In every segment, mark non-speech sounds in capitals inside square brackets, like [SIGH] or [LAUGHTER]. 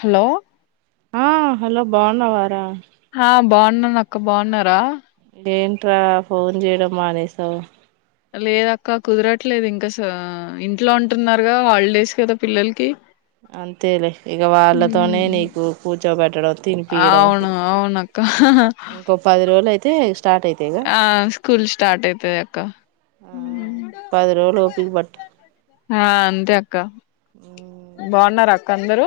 Hello ఆ hello బావున్నావారా. ఆ బావున్నాను అక్క బావున్నారా. ఏంట్రా ఫోన్ చేయడం మానేసావ్. లేదు అక్క కుదరట్లేదు ఇంకా స ఇంట్లో ఉంటున్నారుగా, హాలిడేస్ కదా పిల్లల్కి. అంతేలే ఇగా వాళ్ళతోనే నీకు కూర్చో పెట్టడం, తినిపియ్యాడం అవును అవునక్క ఇంకో పది రోజులు అయితే స్క్ ఆ స్కూల్ స్టార్ట్ అయితాది అక్క. ఆ పది రోజులు ఓపిక పట్టు ఆ అంతే అక్క, బావున్నారా అక్క అందరు.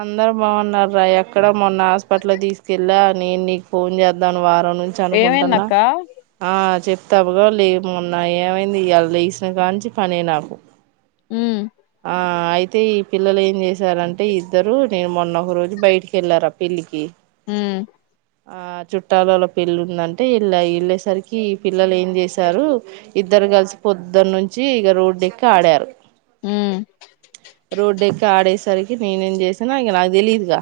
అందరు బాగున్నారు రా, ఎక్కడ మొన్న హాస్పిటల్ దిస్కెళ్ళా, నేను నీకు ఫోన్ చేద్దాను వారం నుంచి అనుకుంటున్నా, ఏమైందక్క ఆ చెప్ తవ్గా లేమో ఉన్నాయి, ఏమైంది ఇయాలా లేసిన కాంనుంచి పనే నాకు. ఉమ్ ఆ అయితే ఈ పిల్లలు ఏం చేసారంటే ఇద్దరు నేను మొన్న ఒక రోజు బయటికి ఎళ్ళారా పెళ్లికి. ఉమ్ ఆ చుట్టాలోల పెళ్ళి ఉందంటే ఎల్లా, ఎళ్ళేసరికి ఈ పిల్లలు ఏం చేసారు ఇద్ద ఇద్దరు గల్సి పొద్దున్నుంచి ఇగా రోడ్డు ఎక్కి ఆడారు. ఉమ్ ఇగ ఆడేసరికి నేను ఏం చేసాను ఇగా నాకు తెలీదుగా,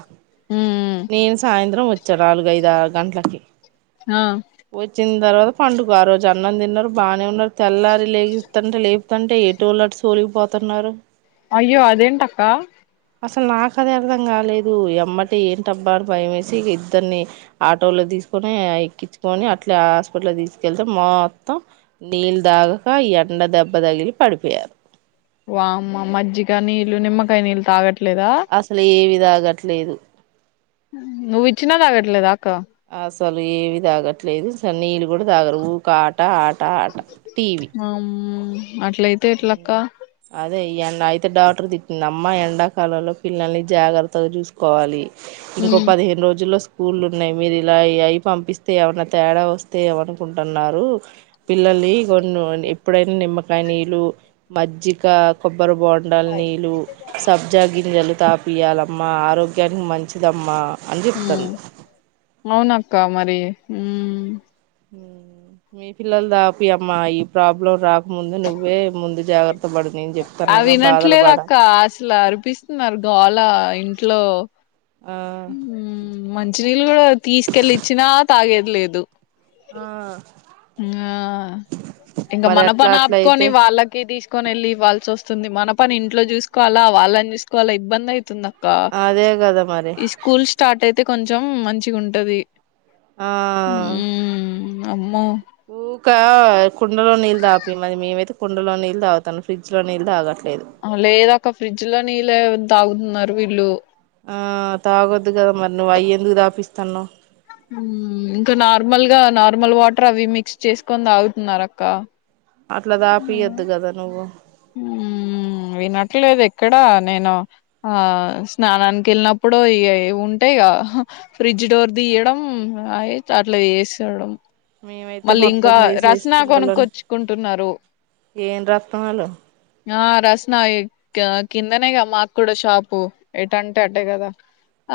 ఉమ్ నేను సాయంత్రం వచ్ చ్చ నాలుగు, ఐదు, ఆరు గంటలకి. ఆ ఒచ్చింద్ తర్వాత పండుగ, ఆ రోజు అన్నం తిన్నారు బానే ఉన్నారు తెల్లారి లేగిస్తంటే లే తంటే ఎటోలటు సొలిగిపోతున్నారు. అయ్యో అదేంటక్క. అసలు నాకు అదే అర్థం కాలేదు, ఎమ్మటె ఏంటిబ్బా అని భయం వేసి ఇగా ఇద్దరిని ఆటోలో ది దిస్కొని ఎక్కించుకొని, అట్లా హాస్పిటల్ దిస్కెళ్తే మొత్తం నీళ్ళు తాగక ఎ ఎండ దెబ్బ తగిలి పడిపోయారు. వామ్మో మజ్జిగా, నీళ్లు, నిమ్మకాయ నీళ్లు తాగట్ అసల్ ఏవి తాగట్లేదు. నువ్వీచ్చిన తాగట్లేదా అక్క. అసలు ఏవి తాగట్లేదు, అసలు నీళ్ళు కూడా తాగరు, ఊకా ఆట ఆట ఆట, టీవీ వామ్మో అట్లయితే ఎట్లా అక్క. ఇయ్యన అయితే డాక్టర్ తిట్టింది, అమ్మ ఎండాకాలంలో పిల్లల్ని జాగ్రత్తగా జుస్కోవాలి. ఇంకో ఉమ్ పదిహేను రోజుల్లో స్క్ స్కూల్ ఉన్నాయి, మీరు ఇలా అయ్యి అయ్యి పంపిస్తే ఏమైన్నా తేడా వస్తే, ఎం అనుకుంటున్నారు. పిల్లల్ నీ కొన్ని [UNINTELLIGIBLE] ఇప్పుడైన నిమ్మకాయ నీళ్లు, మజ్జిగ కొ కొబ్బరి బోండాల్ నీళ్ళు సబ్జా గింజలు తాపియాల మా ఆరోగ్యానికి మంచిదమ్మా అని చెప్తాతాండు మౌనక్క మరి మీ పిల్లలు దాపియమ్మ ఈ ప్రాబ్లం రాకు ముందు నువ్వే ముందు జాగ్రత్త పడు నేను అవి చెప్తాన్నాగా బాధలు వినట్లేదు పడా వాళ్ళయ్ ఇంట్లో ఆ మ్మ్ మంచినీళ్ళు కూడా తీసుకెళ్లిచ్చినా తాగేది లేదు ఆ ఇంగా ఇంకా మరి మన అట్లా పని అట్లా ఆపుకొని అయితే వాళ్ళకి తీసుకు కొని ఇవ్వాల్సి వస్తుంది మన పని ఇంట్లో చూసుకోవాల్ల వాళ్ళని చూసుకోవల్ల ఇబ్బంది అయితుందా అదే కదా మరి ఈ స్కూల్ స్టార్ట్ అయితే కొంచెం మంచిగా ఉంటాది ఆ అమ్మో ఊకా కుండలో నీళ్ళు తాపి మీము అయితే కుండలో నీళ్ళు తాగతాన్నం ఫ్రిజ్ లో నీళ్ళు తాగ లేద అక్క ఫ్రిడ్జ్ లో నీళ్ళే తాగుతున్నారు వీళ్ళు ఆ తాగొద్దు కదా మరి నువ్వు అయి ఎందుకు తాపిస్తాన్నావు మ్మ్ ఇంకా నార్మల్ గా నార్మల్ వాటర్ అవి మిక్స్ చేసుకొని తాగుతున్నారు అక్క అట్లా తాపియద్దు కదా నువ్వు మ్మ్ వినట్లేదు ఎక్కడ నేను ఆ స్నానానికి వెళ్ళినప్పుడు ఇ య ఉ ఉంటే ఇగా ఫ్రిడ్జ్ డోర్ తీయడం అవి అట్లా ఏసెయ్యడం మేమైతే మళ్ళీ మొత్తం ఇంకా తీసేసి రస్నా కుండలోని కొనుక్కొచ్చుకుంటున్నారు ఏం రత్నల్లో ఆ రస్నా కిందనే కదా మాకు కూడా షాపు ఎటంటే అటే కదా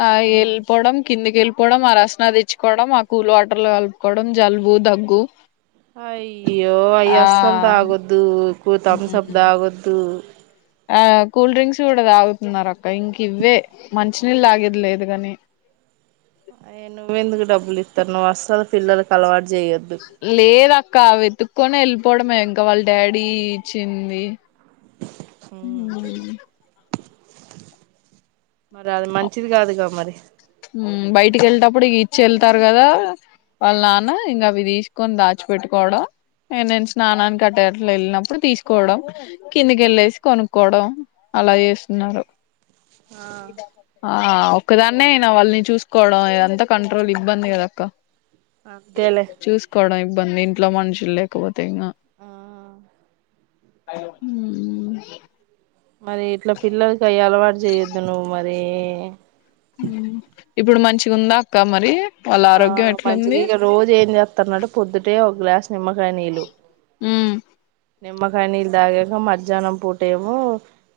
ఆ ఏల్పొవడం కిందికి వెళ్ళిపోవడం ఆ రస్నా తెచ్చుకోవడం ఆ కూల్ వాటర్ లో కలుపుకోవడం జలుబు దగ్గు అయ్యో అయి ఆ అసలు తాగొద్దు ఎక్కవ థామ్సప్ ఉహుహు. తాగొద్దు ఆ కూల్ డ్రింక్స్ కూడా తాగుతున్నారు అక్క ఇంకా ఇవ్వే మంచినీళ్ళు తాగేది లేదు కాని అయే నువ్వెందుకు డబ్బులు ఇత్తన్నవ్ అసలు పిల్లొల్లకి అలవాటు చేయొద్దు లేద అక్క వెతుక్కొని వెళ్ళిపోవడమే ఇంకా వాళ్ళ డాడీ ఇచ్చింది మ్మ్ మరి అది ఉమ్. మంచిది కాదుగా మరి బయటికి వెళ్ళెతప్పుడు ఇగ ఇచ్చి వెళ్తారు కదా వాళ్ళ నాన్న ఇంకా అవి తీసుకొని దాచిపెట్టుకోవడం నేను స్నానానికి అటెట్లా వెళ్ళినప్పుడు తీసుకోవడం కిందికి వెళ్ళేసి కొనుక్కోవడం అలా చేస్తున్నారు ఆ ఆ ఒకదాన్నే వాళ్ళని చూసుకోవడం ఇగ అంతా కంట్రోల్ ఇబ్బంది కదా అక్క అంతేలే ఇబ్బందే ఇంట్లో మనుషులు లేకపోతే ఇంకా ఆ మ్మ్ మరి ఇట్లా పిల్లోల్లకి అయి అలవాటు చేయొద్దు నువ్వు మరి మ్మ్ ఇప్పుడు మంచిగా ఉందా అక్క మరి వాళ్ళ ఆ ఆరోగ్యం మంచిగా ఎట్లుంది ఇక రోజు ఏం చేత్తన్నాడు పొద్దుటే ఒక గ్లాస్ నిమ్మకాయ నీళ్ళు. ఉమ్ నిమ్మకాయ నీళ్లు తాగాక మధ్యాహ్నం పూటేమో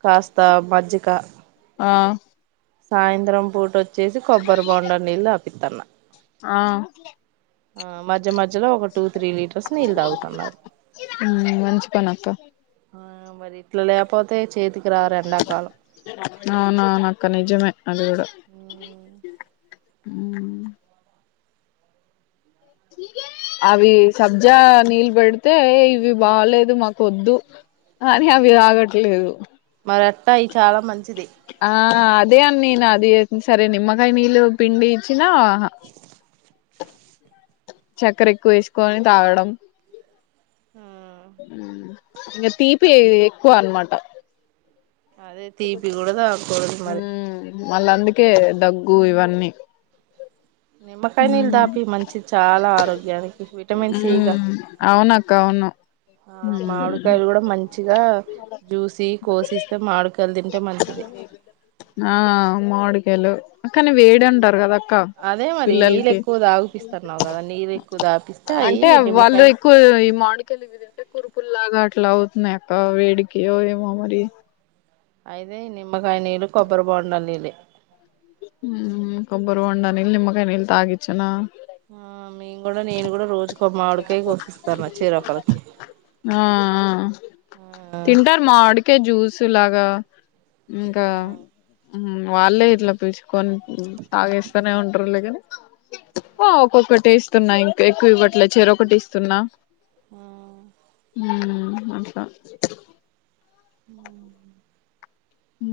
కాస్త మజ్జిక ఆ సాయంత్రం పూట వొచ్చేసి కొబ్బరి బొండ నీళ్ళు తాపీత్తన్న. ఆ ఆ మజ్య మజ్యలో ఒక టూ త్రీ లీటర్స్ నీళ్ళు తాగతన్నారు. మంచి పనక్కా ఆ మరి ఇట్లా ల్యాపో అవునవునాక్క నిజ్ నిజమే అది కూడా [INAUDIBLE] అవి సబ్జా నీళ్ళు పెడితే ఇవి బాలేదు మాకు వొద్దు అని అవి ఆగట్లేదు రత్తాయి చాలా మంచిది ఆ అదే అని నేను అది సరే నిమ్మకాయ నీళ్ళు పిండి ఇచ్చినా చక్కెర ఎక్కువ వేసుకొని తాగడం ఆ ఉ ఇంగా తీపి ఎక్కువ అనమాట అదే తీపి కూడా తాకూడదు మరి మళ్ళా అందుకే దగ్గు ఇవన్నీ నిమ్మకాయ నీళ్ళు ఉమ్ దాపి మంచిది చాలా ఆరోగ్యానికి విటమిన్ సిగా. అవునక్క అవును ఆ మామిడికాయలు కూడా మంచిగా జూసి కోసిస్తే మామిడికాయలు తింటే మంచిది. ఆ మూడికేలు కాని వేడి అంటారు కదా అక్క అదే మరి అది నీళ్ళు పిల్లలకి ఎక్కువ తాగిపిస్తన్నావ్ కదా నీరు ఎక్కువ తాపిస్తే అయి నిమ్మకాయ్ ఇదేంటే కురుపులాగా అట్లా అవుతున్నాయి అక్క వేడికి ఏమో మరి. అయితే నిమ్మకాయ నీళ్లు కొబ్బరి బొండా నీళ్లే ఉ హు కొబ్బరి బొండ నీల్ నిమ్మకాయ్ నీల్ తాగిచ్చనా. ఆ మేము కూడా నేను కూడా రోజుకు ఆ ఆ ఆ తింటారు మామిడికాయి జ్యూసులాగా ఇంకా ఆ వాళ్ళే ఇట్లా పిల్చుకొని ఉ తాగేస్తానే ఉంటారులే కని ఓ ఒక్కొక్క టేస్ట్ వున్నాయి ఇంకా ఎక్కువ ఇవ్వట్లే చెరోకటి ఇస్తున్నా అట్లా ఉ ఉ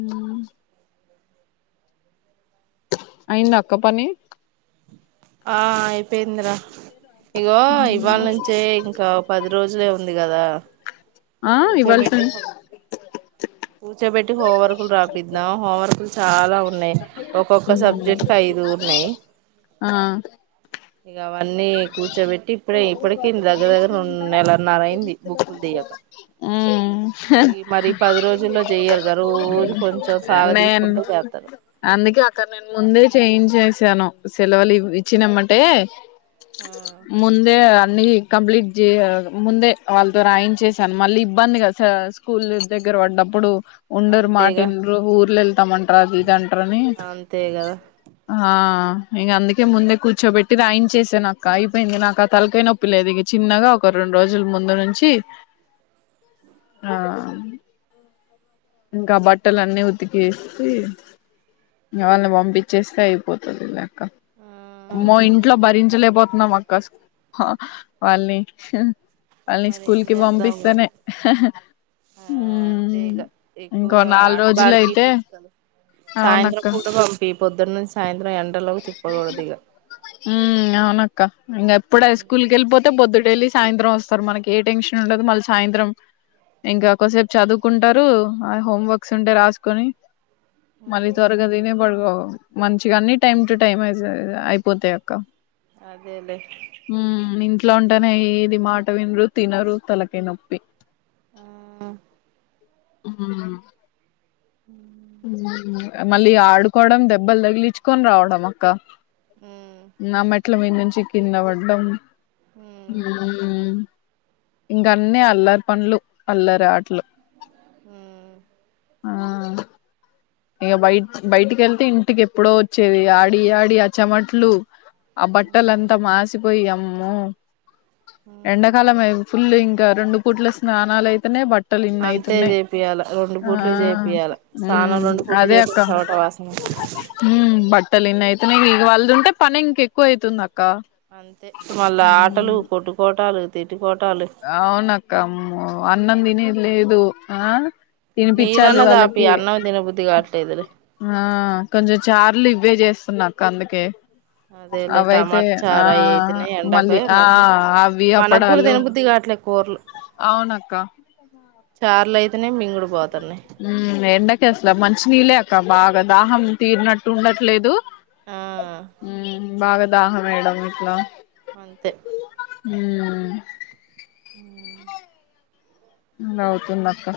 అయిందక్కా పని ఆ అయిప్ ఉపేంద్ర ఇగో ఇవాళ ఉమ్. నుంచే ఇంకా పది రోజులే ఉంది కదా. ఆ ఇవాల్టీ కూర్చోబెట్టి ను కూర్చోబెట్టి హోమ్ వర్కులు రాపిద్దాం హోమ్ వర్కులు చాలా ఉన్నాయి, ఒక్కొక్క సబ్జెక్ట్కి ఐదు వున్నాయ్ ఆ అన్నీ కూర్చోబెట్టి ఇప్పుడే ఇప్పటికే దగ్గర దగ్గర రెండు నెలన్నర అయింది బుక్కులు తీయకా. ఉ రోజుల్లో చెయ్యరుగా రోజు కొంచెం సాగ నేన్ తీసుకుంటే చేస్తారు అందుకే అక్కడ నేను ముందే చేంజ్ చేసాను సెలవులు ఇచ్చినమంటే ఆ ముందే అన్ని కంప్లీట్ చే ముందే వాళ్ళతో రాయి చేశాను మళ్ళీ ఇబ్బందిగా స్కూల్ నుంచి దగరా పడ్డప్పుడు ఉండరు అంతేగా మాటిండరు ఊర్లు వెళ్తామంటారు అది ఇది అంటార అని అంతే కదా ఆ ఇంక అందుకే ముందే కూర్చోబెట్టి రాయించేసా నాకు ఇం అయిపోయింది నాకు ఆ తలకనొప్పి లేదు ఇక చిన్నగా ఒక రెండు రోజుల ముందు నుంచి ఆ ఇంకా బట్టలు అన్నీ ఉతికేస్త వాళ్లని పంపించేస్తే అయిపోతుది ఇంక ఆ ఆమ్మో ఇంట్లో భరించలేపోతు న్నా అక్క వాళ్ళని వాళ్ళని మరి స్కూల్ ఏం కి చేద్దాం మరి పంపిస్తేనే ఆ అంతే ఇక ఎక్కువ ఇంకో నాలుగు ఆటలు రోజులు ఆడిపి అయితే ఫిజికల్ సాయంత్రం అవునక్క పూడు పంపి పొద్దున్న నుంచి సాయంత్రం ఎండలోకి తిప్పకూడదు ఇక ఉ అవునక్క ఇంక ఎప్పుడు స్కూల్కి వెళ్ళిపోతే పొద్దుట వెళ్లిసి సాయంత్రం వస్తారు మనకి ఏ టెన్షన్ ఉండదు మళ్ళీ సాయంత్రం ఇంకాక్కసేపు చదువుకుంటారు ఆ హోం వర్క్స్ ఉంటే రాసుకొని మళ్ళీ త్వరగా తిని పడుకో మంచిగా అన్ని టైమ్ టు టైమ్ అయిపోతాయి అక్క అదేలే ఉమ్ ఇంట్లో ఉంటేనే ఇది మాట వినరు తినరు తలకే నొప్పి ఆ ఆ మళ్ళీ ఆడుకోవడం దెబ్బలు తగిలించుకొని రావడం అక్క నా మెట్టెలు మీదా నుంచి కింద పడ్డం ఉమ్మ్ ఇంగ అన్నీ అల్లరి పనులు అల్లరి ఆట్లు ఆ ఇక బయ బయటికి వెళ్తే ఇంటికి ఎప్పుడో వచ్చేది ఆడి ఆడి అ చెమట్లు ఆ బట్టలంతా మాసిపోయి ఆమ్మో ఎండాకాలం ఫుల్ ఇంకా రెండు పూట్ల స్నానాలు అయితేనే బట్ బట్టలు ఇన్ని అంతే అయితున్నాయి చేపియాల రెండు ఆ పూట్లు చేపియాల స్నానం ఉమ్ రెండు పూట్లు అదే అక్క చేపించి చెమట వాసన ఉమ్ బట్టలున్న అయితున్నాయి ఈ వళ్దుంటే పని ఇంకెక్కువ అవుతుంది అ అంతే మళ్ళా ఆటలు కొట్టుకోటాలు తిట్టుకోటాలు అవున అక్క ఆమో అన్నం తినేది లేదు ఆ తినిపించాలి నీళ్ళన్నా తాపి వాళ్ళకి అన్నం తినబుద్ధి కావట్లేదులే ఆ కొంచెం చార్లు ఇవ్వే చేస్తున్నా అక్క అందుకే అదే లే అవైతే టమాటర్ ఆ చారా అయితేనే ఎండక మళ్ళీ ఆ మ అవి మనకు కూడా దేను బుద్ధిగాట్ అట్లే కుర్లు అవును అక్క చార్లయితే ఎండక అసలే మంచిషినీళ్ళ ఇంకా బాగా దాహం తీరినట్టు ఉండట్లేదు ఆ ఉ బాగా దాహమేయడం ఇట్లా అంతే ఉమ్ ఉమ్ ఇంగ అవుతుందక్క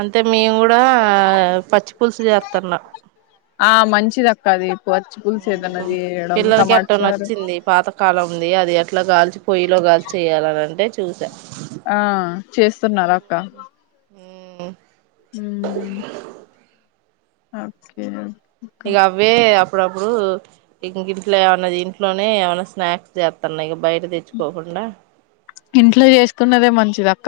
అంటే మేము గూడా పచ్చి పులుసు జేత్తున్నా ఆ మంచిదక్క అది పచ్చి పులుసు ఏదన్నా ఉమ్ చేయడం పిల్లలకి టమాట అట్ట చారు నచ్చింది పాతకాలంది అది ఎట్లా గాల్చి పొయ్యిలో గాలిచి చేయాలనంటే చూసాం ఆ చేస్తున్నారా అక్క ఉమ్ ఓకే ఇగ అవ్వే ఇప్పుడప్పుడు ఇం ఇంట్లో ఏవన్నా ఇంట్లోనే ఏవన్నా స్నాక్స్ జేత్తన్నా ఇగ బయట తెచ్చుకోకుండా ఇంట్లో జేసుకున్నదే మంచిది అక్క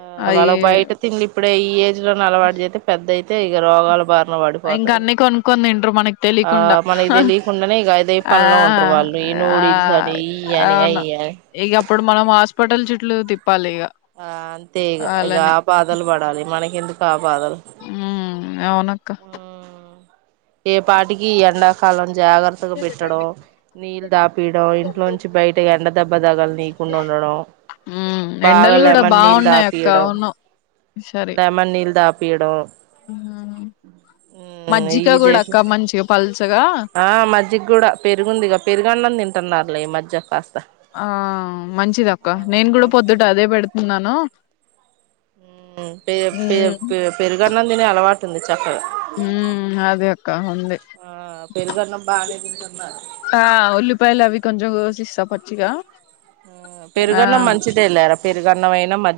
ఆ అవి వాళ్ళకి బయట తిండి ఇప్పుడే ఈ ఏజ్ లోనే అలవాటు జేతే పెద్దయితే ఇగ రోగాల బార ఇంకా పడిపోతారు అన్ని కొనుక్కొని తింటారు మనకి ఆ తెలియకుండా మనకి దెలియకుండానే ఇగ అదే ఆ పనిలో ఉంటారు వాళ్ళు ఈ నూడిల్స్ అని ఈయ్యని అయ్యని ఇగ అప్పుడు మనం హాస్పిటల్ చు ఆ అంతే ఇగ ఇగ అలానే ఆ బాధలు పడాలి మనకి ఎందుకు ఆ బాధలు అవునక్క ఏ పాటికి ఈ ఎండాకాలం జాగ్రత్తగా పెట్టడం నీళ్లు తాపీయడం ఇంట్లో నుంచి బయట ఎండ దెబ్బ దగల నీకుం ఉండడం ఉమ్ ఎండలు బాగా కూడా లెమన్ నీళ్ళు బాగున్నాయి అక్క దాపియడం అవును సరే లెమన్ నీళ్ళు దాపియడం ఉమ్ మజ్జిగ ఈ కూడా జేపి అక్క మంచిగా పల్చగా ఆ మజ్జిగ గూడా పెరుగుందిగా పెరుగన్నం దింటున్నారులే ఈ మధ్య కాస్త ఆ మంచిదక్క ఆ నేను గూడా పొద్దుట అదే బెడుతున్నాను ఉమ్ ఉమ్ పెరుగన్నం దినే అలవాటు ఉంది చక్కగా ఉమ్ అదే అక్క ఉందే ఆ పెరుగన్నం బానే తింటున్నారు ఆ ఉల్లిపాయల అవి కొంచెం కోసిస్తా పచ్చిగ పెరుగన్నం మంచిదేళ్లేరా పెరుగన్నం అయినా మ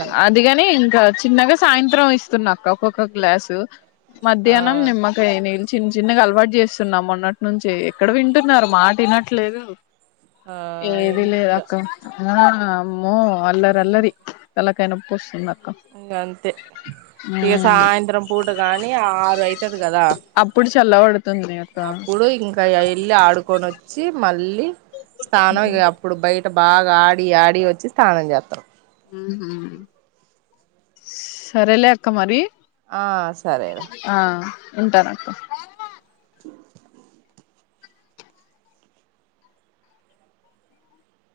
కంటే అదిగాని ఇంకా చిన్నగా సాయంత్రం ఇస్తున్నాక్క ఒక గ్లాసు ఆ మధ్యాహ్నం నిమ్మకాయ్ నీల్ చిన్న చిన్నగా అలవాటు జేస్తున్నా మొన్నటి నుంచే ఎక్కడ వింటున్నారు మాట ఇనట్లేదు ఆ ఏది విండ్రు ఇగ లేదక్క ఆ అమ్మో అల్లరల్లరి తలకాయనొ ప్పొస్తుంద ఇంగా అంతే ఇగ సాయంత్రం పూట గాని ఆరు అయితది గదా అప్పుడు చల్లబడుతుంది అక్క అప్పుడు ఇంకా యెళ్ళి ఆడుకొని వ చ్చి మళ్ళీ స్నానం ఇగ అప్పుడు బయట బాగా ఆడి ఆడి వచ్చి స్నానం జేత్తరు ఉమ్ హు సరేలే అక్క మరి ఆ సరేరా ఉంటానక్కా